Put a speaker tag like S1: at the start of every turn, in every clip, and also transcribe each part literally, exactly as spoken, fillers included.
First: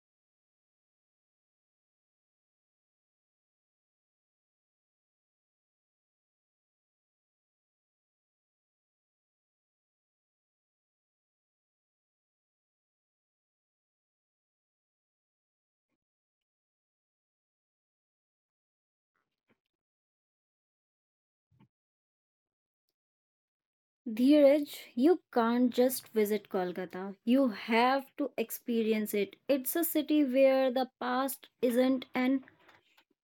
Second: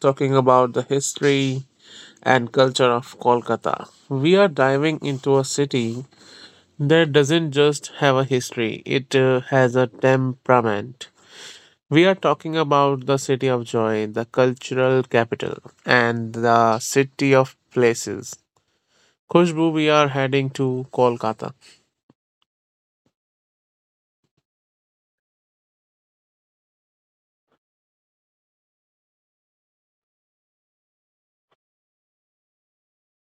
S1: talking about the history and culture of Kolkata. We are diving into a city that doesn't just have a history, it uh, has a temperament. We are talking about the city of joy, the cultural capital, and the city of places. Khushbu, we are heading to Kolkata.
S2: Dheeraj, you can't just visit Kolkata. You have to experience it. It's a city where the past isn't an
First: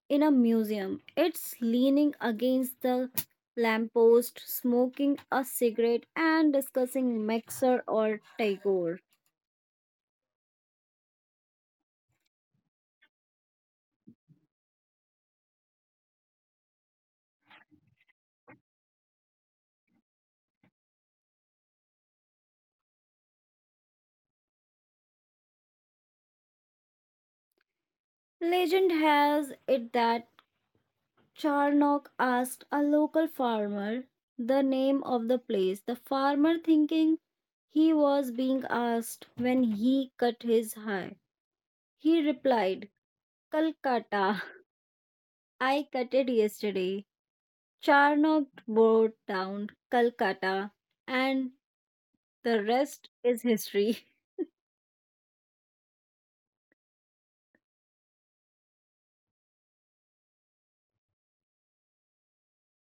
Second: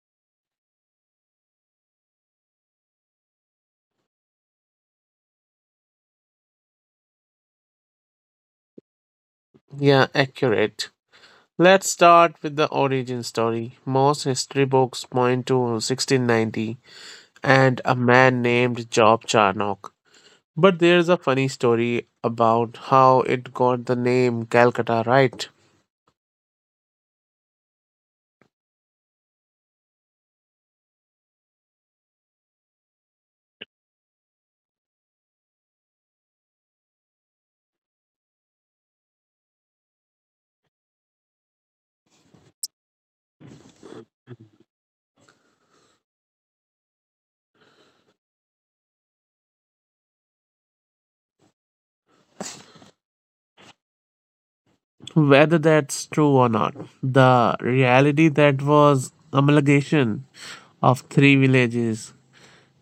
S2: in a museum. It's leaning against the lamppost, smoking a cigarette and discussing Mexer or Tagore.
S1: Yeah, accurate. Let's start with the origin story. Most history books point to sixteen ninety and a man named Job Charnock. But there's a funny story about how it got the name Calcutta right.
S2: Legend has it that Charnock asked a local farmer the name of the place. The farmer thinking he was being asked when he cut his hair, he replied, "Calcutta, I cut it yesterday." Charnock bore down Calcutta, and the rest is history.
S1: Whether that's true or not, the reality that was amalgamation of three villages,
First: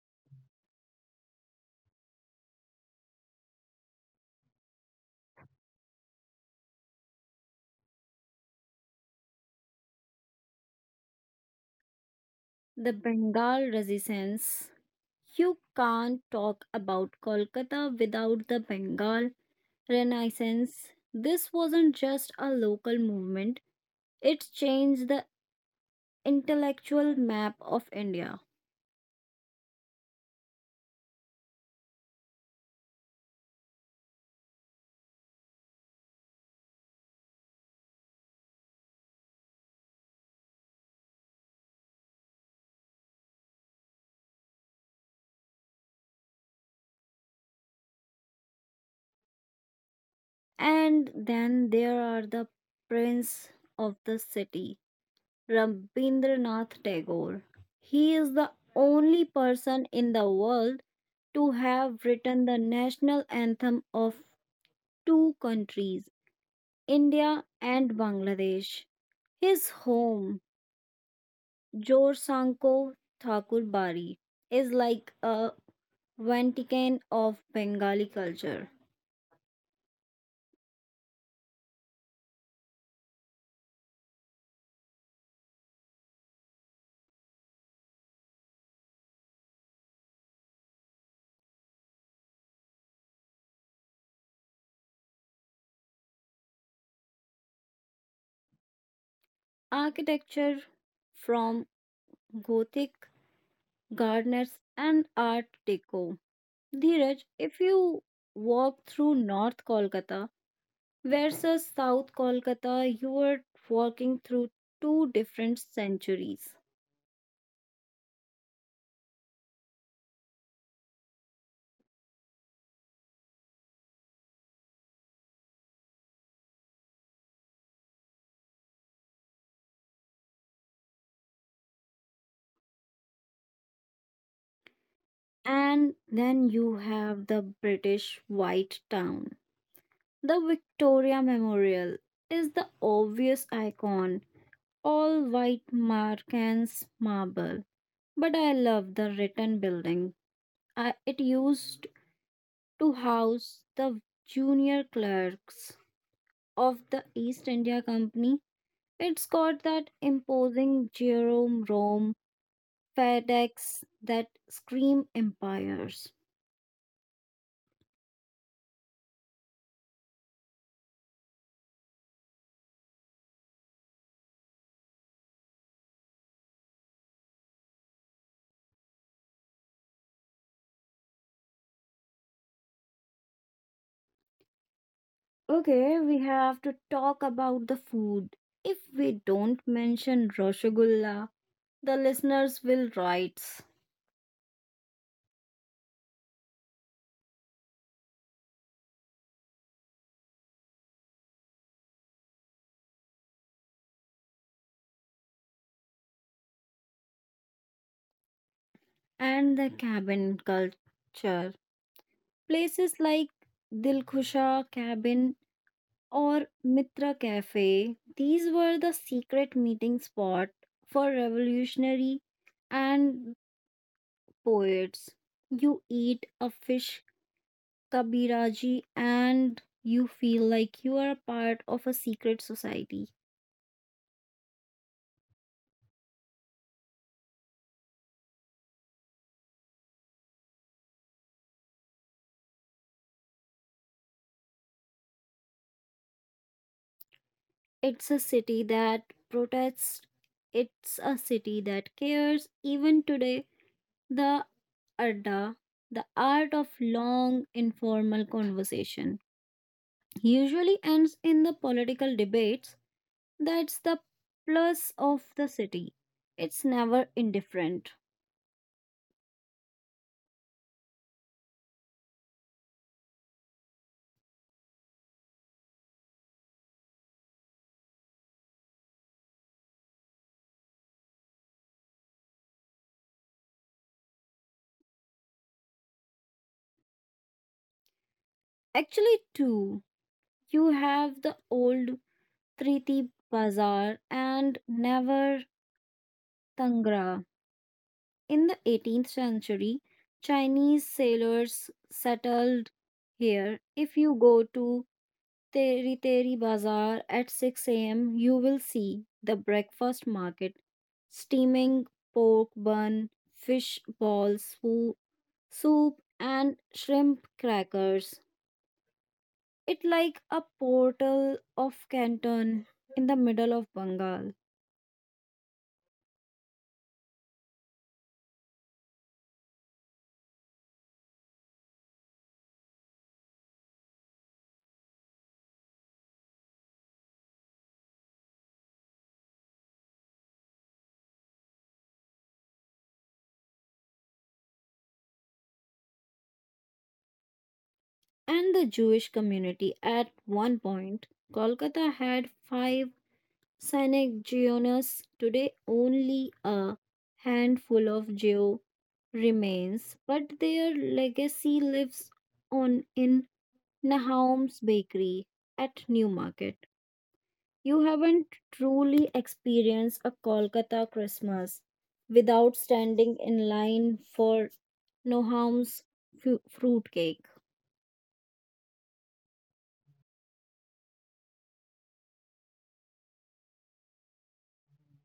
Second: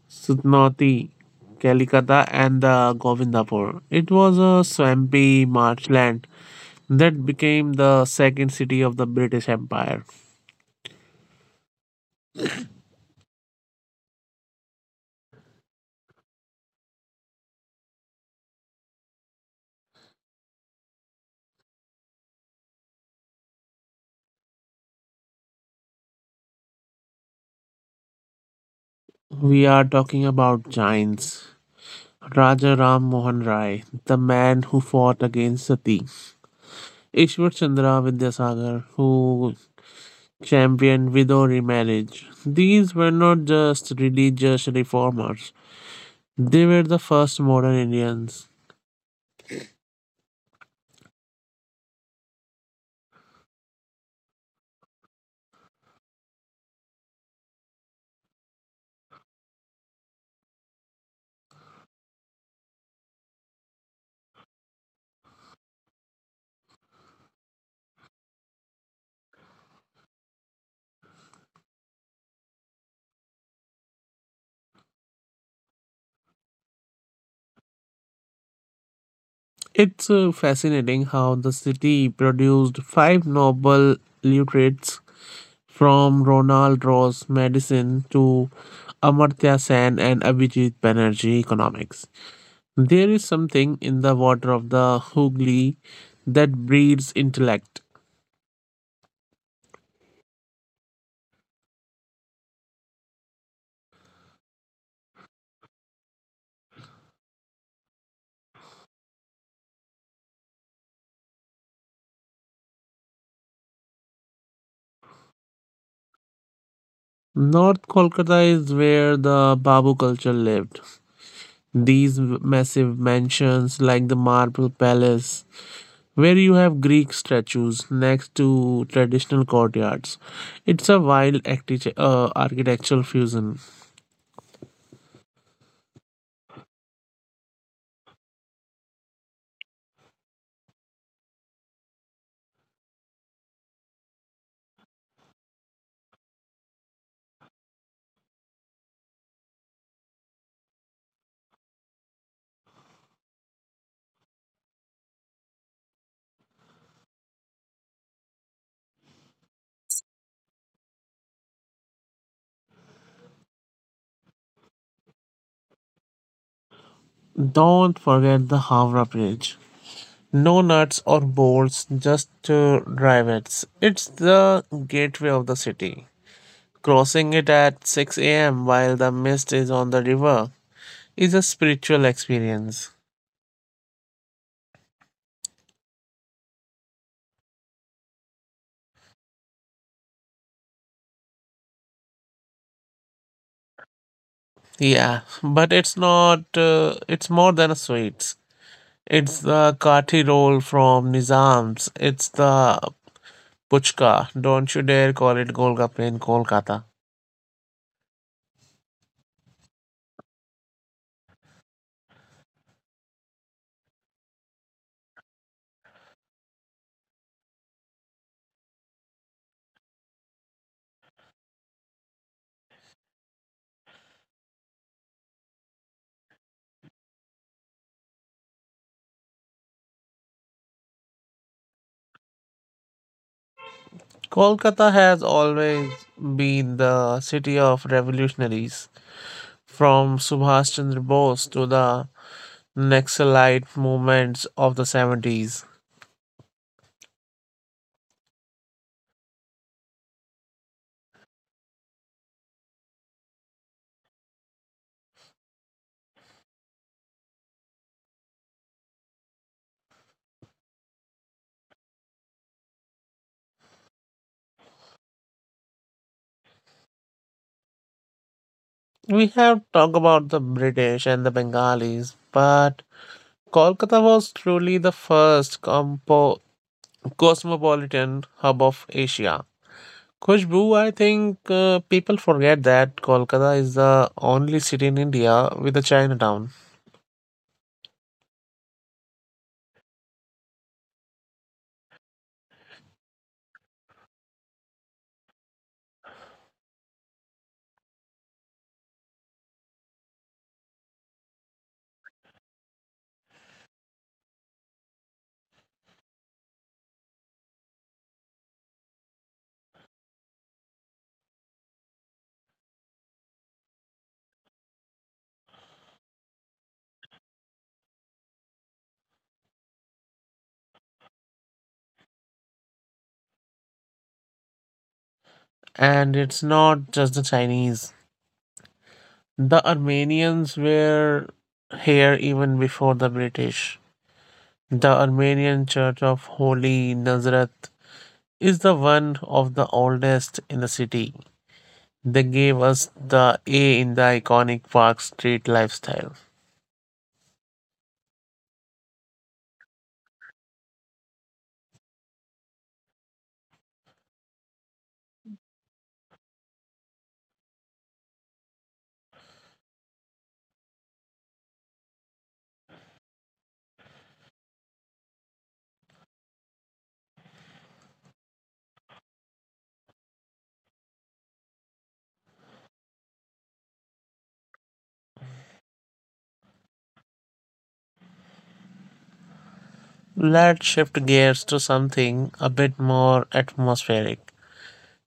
S1: Sutnoti, Kalikata and the Govindapur. It was a swampy marshland that became the second city of the British Empire.
S2: The Bengal resistance. You can't talk about Kolkata without the Bengal Renaissance. This wasn't just a local movement, it changed the intellectual map of India.
S1: We are talking about giants. Raja Ram Mohan Rai, the man who fought against Sati. Ishwar Chandra Vidyasagar, who championed widow remarriage. These were not just religious reformers, they were the first modern Indians.
S2: And then there are the prince of the city, Rabindranath Tagore. He is the only person in the world to have written the national anthem of two countries, India and Bangladesh. His home, Jorsanko Thakurbari, is like a Vatican of Bengali culture.
S1: It's uh, fascinating how the city produced five noble literates from Ronald Rose medicine to Amartya Sen and Abhijit Banerjee economics. There is something in the water of the Hooghly that breeds intellect.
S2: Architecture from Gothic, Gardners, and Art Deco. Dheeraj, if you walk through North Kolkata versus South Kolkata, you are walking through two different centuries.
S1: North Kolkata is where the Babu culture lived. These massive mansions, like the Marble Palace, where you have Greek statues next to traditional courtyards. It's a wild acti- uh, architectural fusion.
S2: And then you have the British White Town. The Victoria Memorial is the obvious icon, all white markings marble. But I love the written building. I, it used to house the junior clerks of the East India Company. It's got that imposing Jerome FedEx that scream empires.
S1: Don't forget the Howrah Bridge. No nuts or bolts, just uh, drivettes. It's the gateway of the city. Crossing it at six a m while the mist is on the river is a spiritual experience.
S2: Okay, we have to talk about the food. If we don't mention Rosgulla, the listeners will write.
S1: Yeah, but it's not, uh, it's more than a sweets. It's the kathi roll from Nizam's. It's the puchka. Don't you dare call it Golgappa in Kolkata.
S2: And the cabin culture. Places like Dilkhusha Cabin or Mitra Cafe, these were the secret meeting spot for revolutionary and poets. You eat a fish Kabiraji and you feel like you are a part of a secret society.
S1: Kolkata has always been the city of revolutionaries, from Subhash Chandra Bose to the Naxalite movements of the seventies.
S2: It's a city that protests, it's a city that cares. Even today, the Adda, the art of long informal conversation, usually ends in the political debates. That's the plus of the city. It's never indifferent.
S1: We have talked about the British and the Bengalis, but Kolkata was truly the first compo- cosmopolitan hub of Asia. Khushbu, I think uh, people forget that Kolkata is the only city in India with a Chinatown.
S2: Actually, too, you have the old Kriti Bazaar and Navar Tangra. In the eighteenth century, Chinese sailors settled here. If you go to Teri Teri Bazaar at six a m, you will see the breakfast market steaming pork bun, fish balls, foo- soup, and shrimp crackers. It like a portal of Canton in the middle of Bengal.
S1: And it's not just the Chinese. The Armenians were here even before the British. The Armenian Church of Holy Nazareth is the one of the oldest in the city. They gave us the A in the iconic Park Street lifestyle.
S2: And the Jewish community at one point, Kolkata had five Sanhedrists. Today, only a handful of Jew remains, but their legacy lives on in Nahum's Bakery at Newmarket. You haven't truly experienced a Kolkata Christmas without standing in line for Noham's fruitcake.
S1: Let's shift gears to something a bit more atmospheric.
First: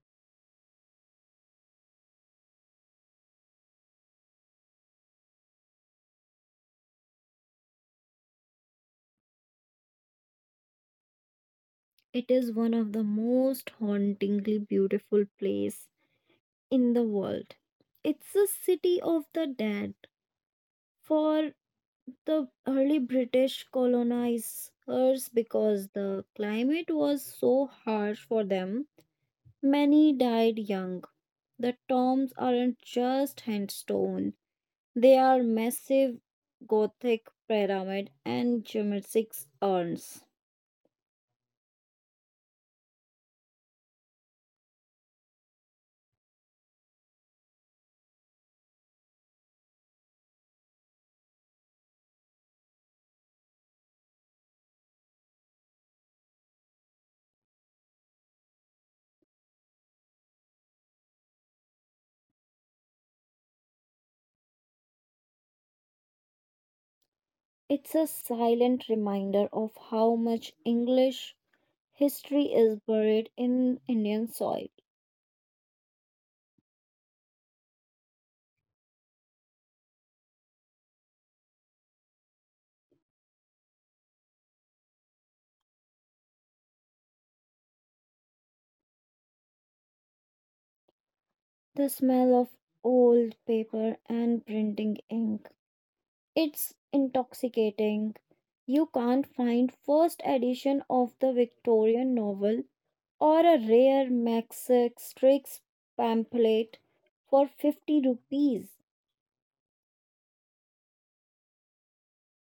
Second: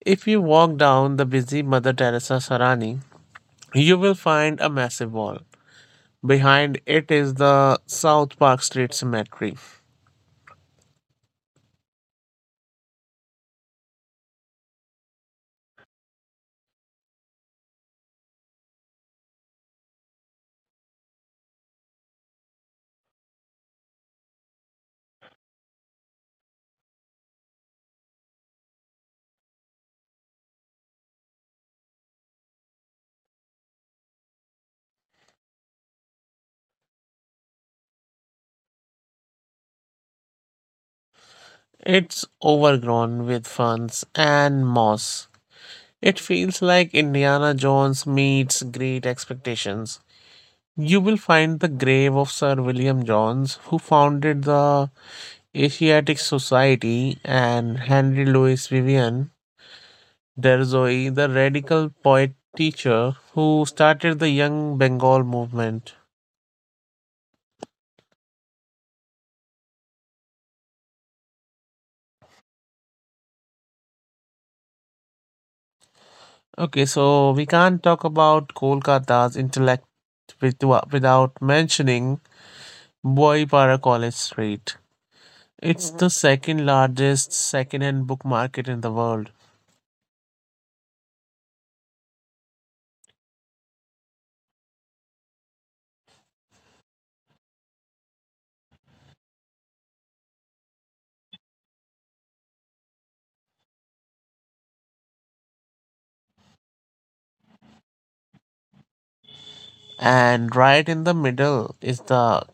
S1: If you walk down the busy Mother Teresa Sarani, you will find a massive wall. Behind it is the South Park Street Cemetery.
S2: It is one of the most hauntingly beautiful place in the world. It's a city of the dead for the early British colonizers because the climate was so harsh for them. Many died young. The tombs aren't just handstone. They are massive Gothic pyramid and geometric urns.
S1: It's overgrown with ferns and moss. It feels like Indiana Jones meets Great Expectations. You will find the grave of Sir William Jones, who founded the Asiatic Society, and Henry Louis Vivian Derzoe, the radical poet teacher who started the Young Bengal movement.
S2: It's a silent reminder of how much English history is buried in Indian soil.
S1: Okay, so we can't talk about Kolkata's intellect with, without mentioning Boypara College Street. It's the second largest second-hand book market in the world.
S2: The smell of old paper and printing ink. It's intoxicating. You can't find first edition of the Victorian novel or a rare Max Strix pamphlet for fifty rupees.
S1: And right in the middle is the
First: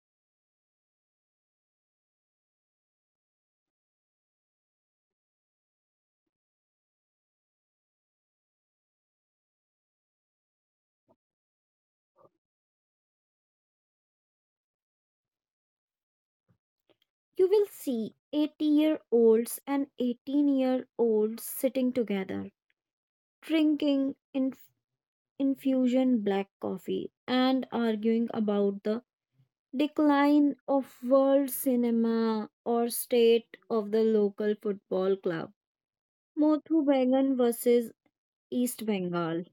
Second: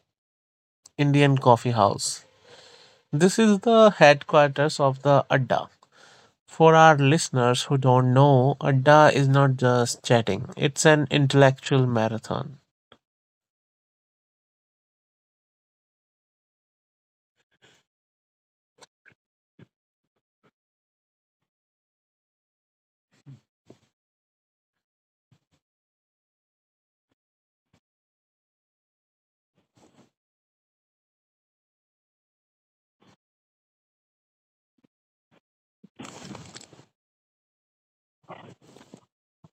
S1: Indian Coffee House. This is the headquarters of the Adda. For our listeners who don't know, Adda is not just chatting, it's an intellectual marathon.
S2: You will see eighty year olds and eighteen year olds sitting together, drinking in infusion black coffee and arguing about the decline of world cinema or state of the local football club. Mothu Bagan versus East Bengal.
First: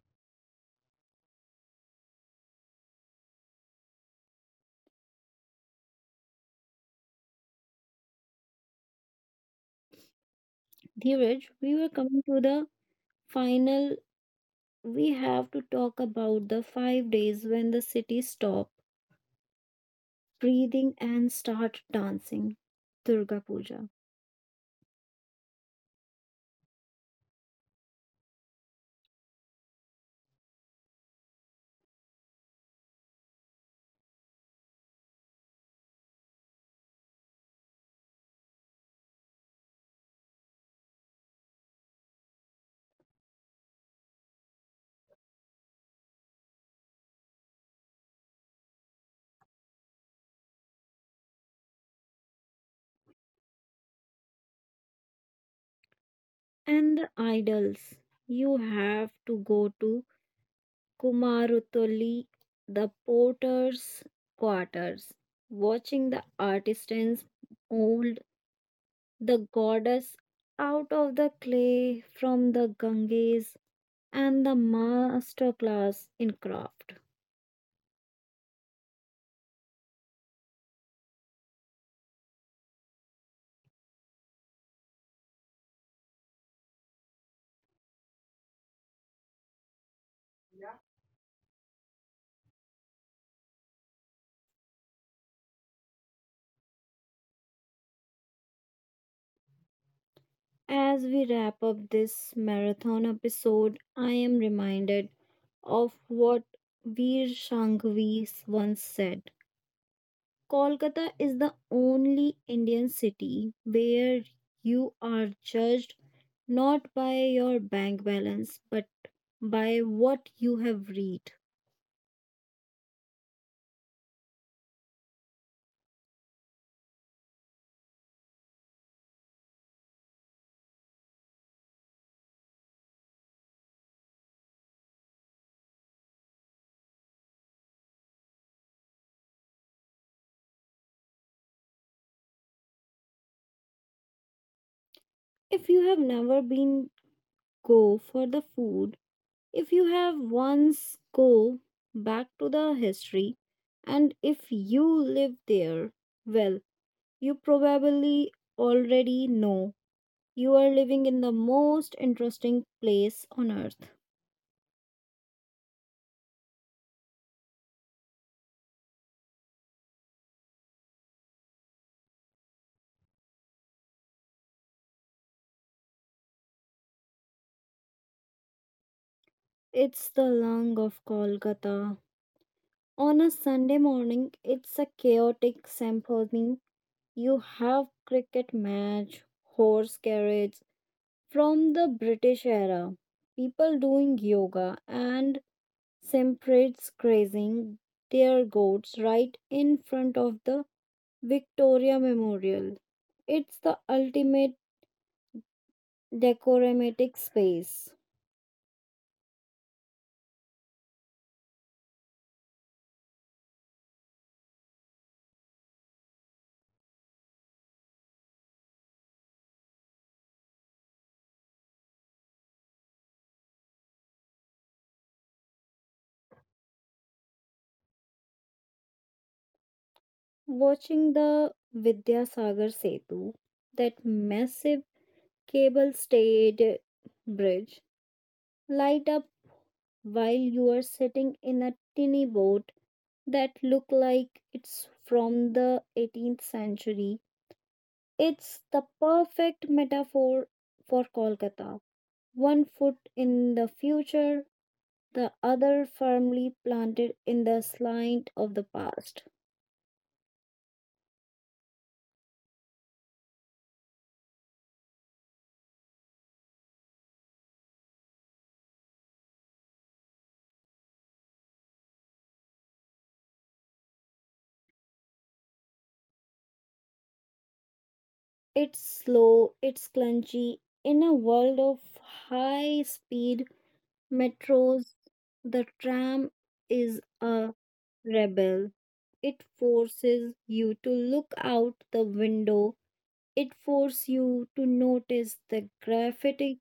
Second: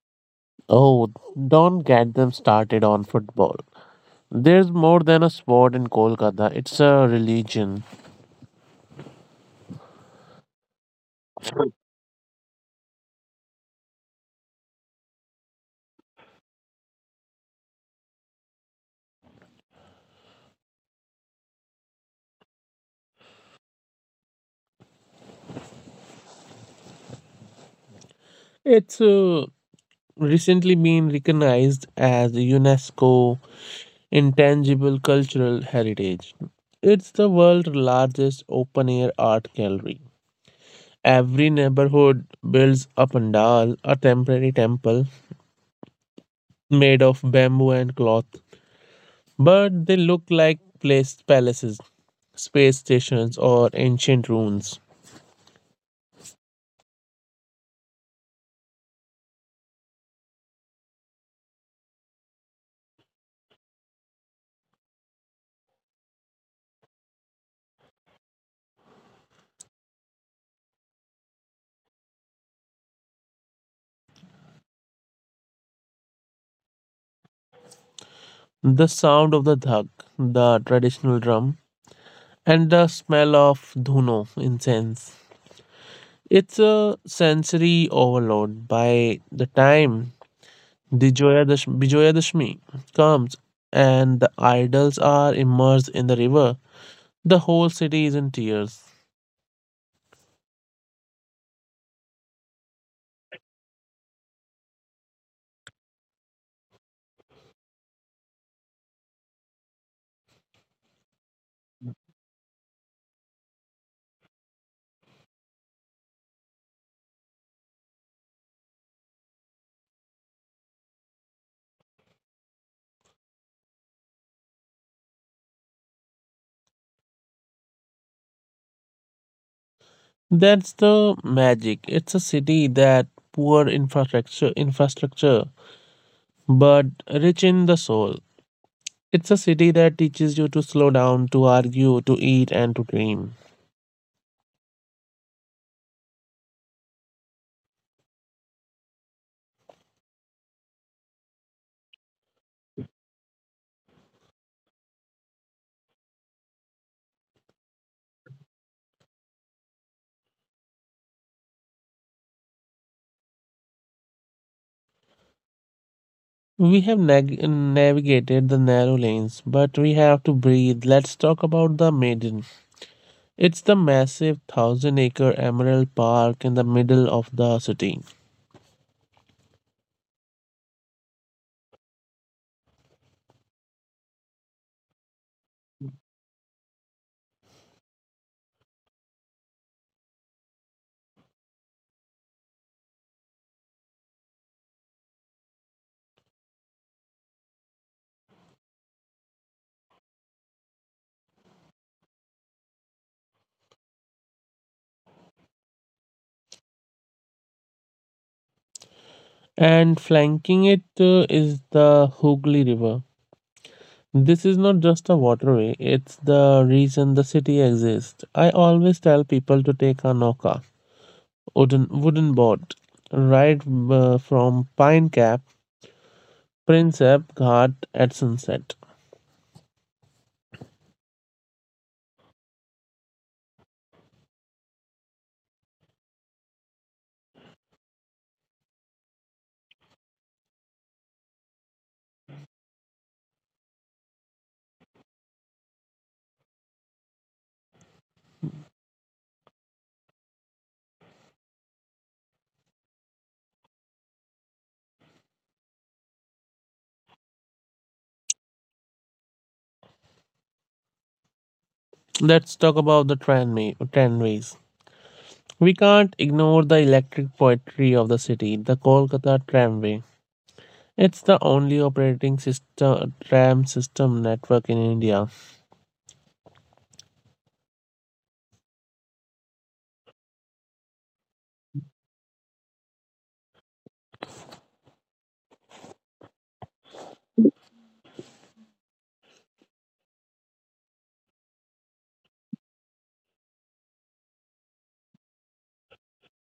S1: Oh, don't get them started on football. There's more than a sport in Kolkata, it's a religion.
S2: Dhiraj, we were coming to the final. We have to talk about the five days when the city stopped breathing and start dancing Durga Puja.
S1: It's uh, recently been recognized as UNESCO intangible cultural heritage. It's the world's largest open air art gallery. Every neighborhood builds a pandal, a temporary temple made of bamboo and cloth, but they look like place palaces, space stations, or ancient ruins.
S2: And the idols, you have to go to Kumarutoli, the potter's quarters, watching the artisans mold the goddess out of the clay from the Ganges, and the master class in craft.
S1: The sound of the dhak, the traditional drum, and the smell of dhuno incense. It's a sensory overload. By the time Vijayadash- Vijayadashmi comes and the idols are immersed in the river. The whole city is in tears.
S2: As we wrap up this marathon episode, I am reminded of what Veer Shangvi once said: Kolkata is the only Indian city where you are judged not by your bank balance but by what you have read.
S1: That's the magic. It's a city that poor infrastructure infrastructure but rich in the soul. It's a city that teaches you to slow down, to argue, to eat and to dream.
S2: If you have never been, go for the food. If you have once, go back to the history. And if you live there, well, you probably already know you are living in the most interesting place on earth.
S1: We have nag- navigated the narrow lanes, but we have to breathe. Let's talk about the maiden. It's the massive thousand acre Emerald Park in the middle of the city.
S2: It's the lung of Kolkata. On a Sunday morning, it's a chaotic symphony. You have cricket match, horse carriage from the British era, people doing yoga and simprates grazing their goats right in front of the Victoria Memorial. It's the ultimate decoratic space.
S1: And flanking it uh, is the Hooghly River. This is not just a waterway, it's the reason the city exists. I always tell people to take a noka, wooden, wooden boat, ride uh, from Pine Cap, Princep Ghat at sunset.
S2: Watching the Vidyasagar Setu, that massive cable stayed bridge light up while you are sitting in a tiny boat that look like it's from the eighteenth century. It's the perfect metaphor for Kolkata. One foot in the future, the other firmly planted in the slant of the past.
S1: Let's talk about the tramway, tramways. We can't ignore the electric poetry of the city, the Kolkata tramway. It's the only operating system RAM system network in India.
S2: It's slow, it's clunky. In a world of high speed metros, the tram is a rebel. It forces you to look out the window. It forces you to notice the graffiti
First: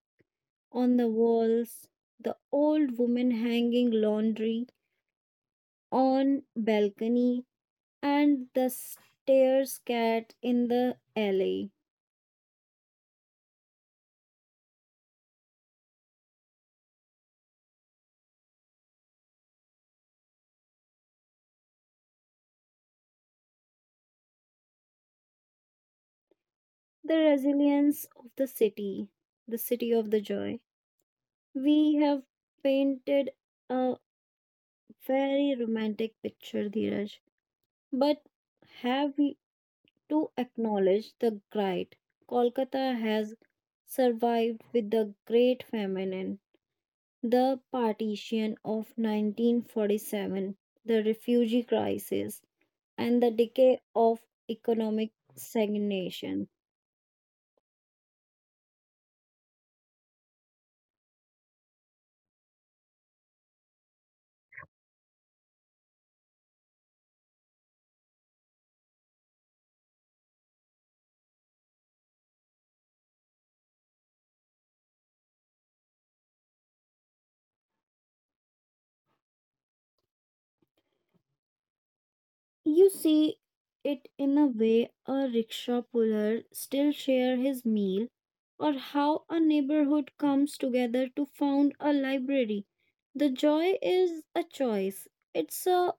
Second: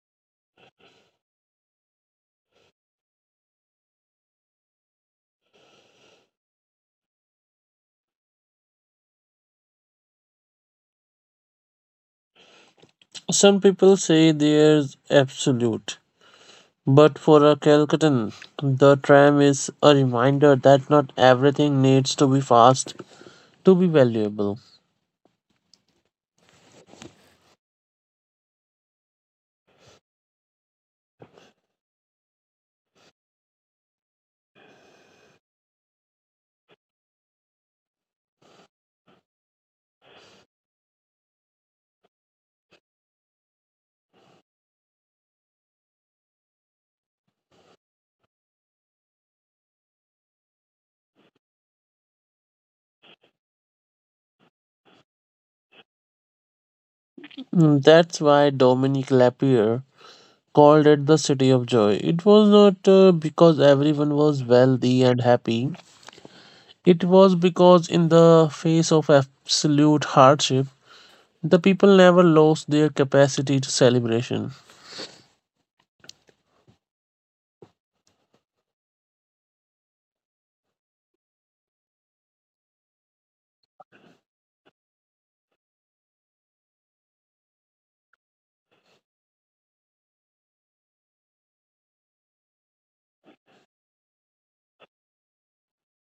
S2: on the walls, the old woman hanging laundry on balcony, and the stairs cat in the alley.
S1: Some people say there's absolute, but for a Calcutan, the tram is a reminder that not everything needs to be fast to be valuable.
S2: The resilience of the city, the city of the joy. We have painted a. Very romantic picture, Dheeraj. But have we to acknowledge the gripe. Kolkata has survived with the Great Famine, and the partition of nineteen forty-seven, the refugee crisis, and the decay of economic stagnation.
S1: Mm. That's why Dominique Lapierre called it the city of joy. It was not uh, because everyone was wealthy and happy. It was because in the face of absolute hardship, the people never lost their capacity to celebration.
S2: You see it in a way a rickshaw puller still share his meal or how a neighborhood comes together to found a library. The joy is a choice. It's a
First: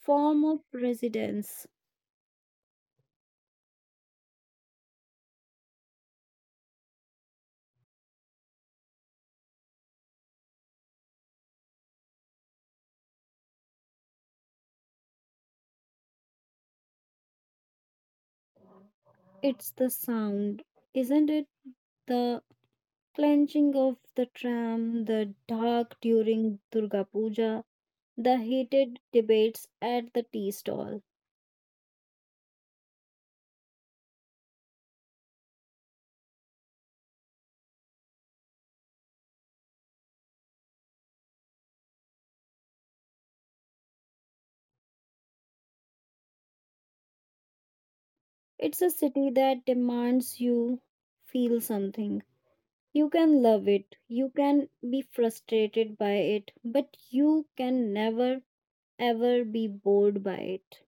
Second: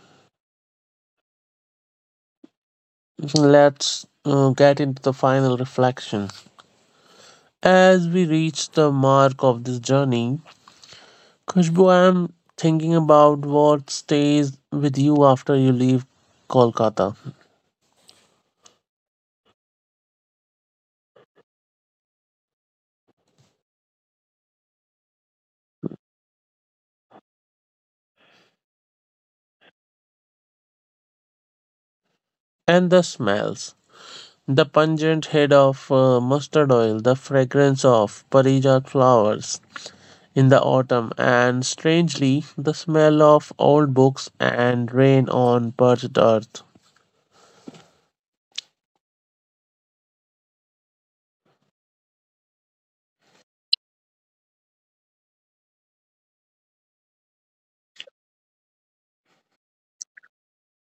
S2: form of residence.
S1: Let's uh, get into the final reflection. As we reach the mark of this journey, Khushbu, I'm thinking about what stays with you after you leave Kolkata.
S2: It's the sound, isn't it? The clenching of the tram, the dark during Durga Puja, the heated debates at the tea stall.
S1: And the smells. The pungent head of uh, mustard oil, the fragrance of Parijat flowers in the autumn, and strangely, the smell of old books and rain on parched earth.
S2: It's a city that demands you feel something. You can love it, you can be frustrated by it, but you can never ever be bored by it.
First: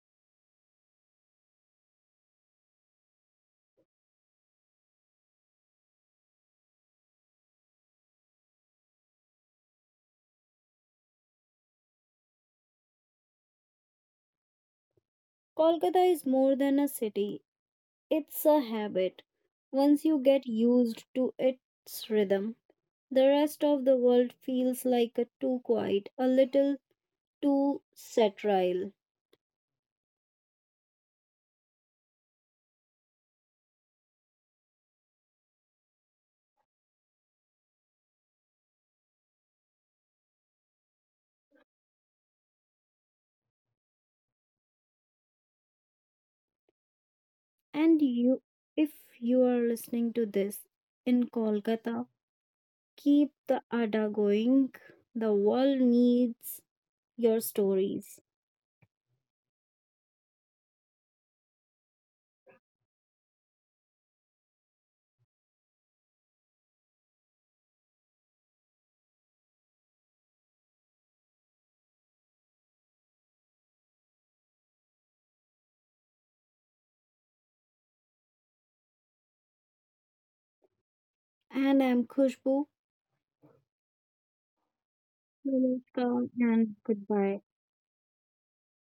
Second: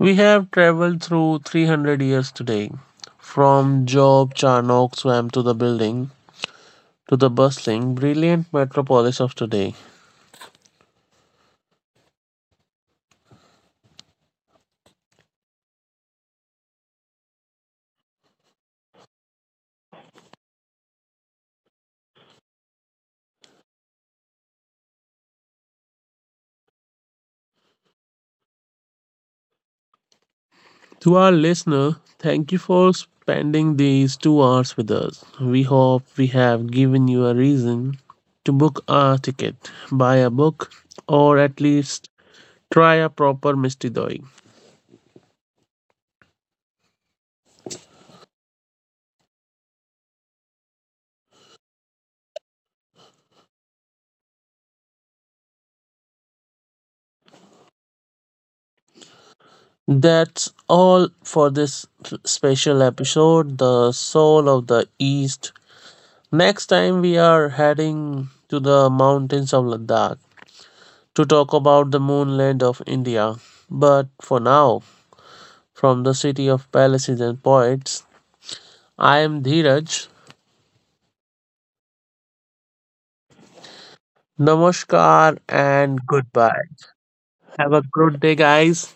S1: We have traveled through three hundred years today, from Job Charnock swamp to the building to the bustling, brilliant metropolis of today.
S2: Kolkata is more than a city, it's a habit. Once you get used to its rhythm, the rest of the world feels like a too quiet, a little too sterile.
S1: To our listener, thank you for spending these two hours with us. We hope we have given you a reason to book a ticket, buy a book, or at least try a proper Misty Doi.
S2: And you, if you are listening to this in Kolkata, keep the Ada going. The world needs your stories.
S1: That's all for this special episode, The Soul of the East. Next time we are heading to the mountains of Ladakh to talk about the moonland of India. But for now, from the city of palaces and poets, I am Dheeraj.
S2: And I'm Khushbu.
S1: Namaskar and
S2: Namaskar
S1: goodbye.
S2: and goodbye.
S1: Have a good day, guys.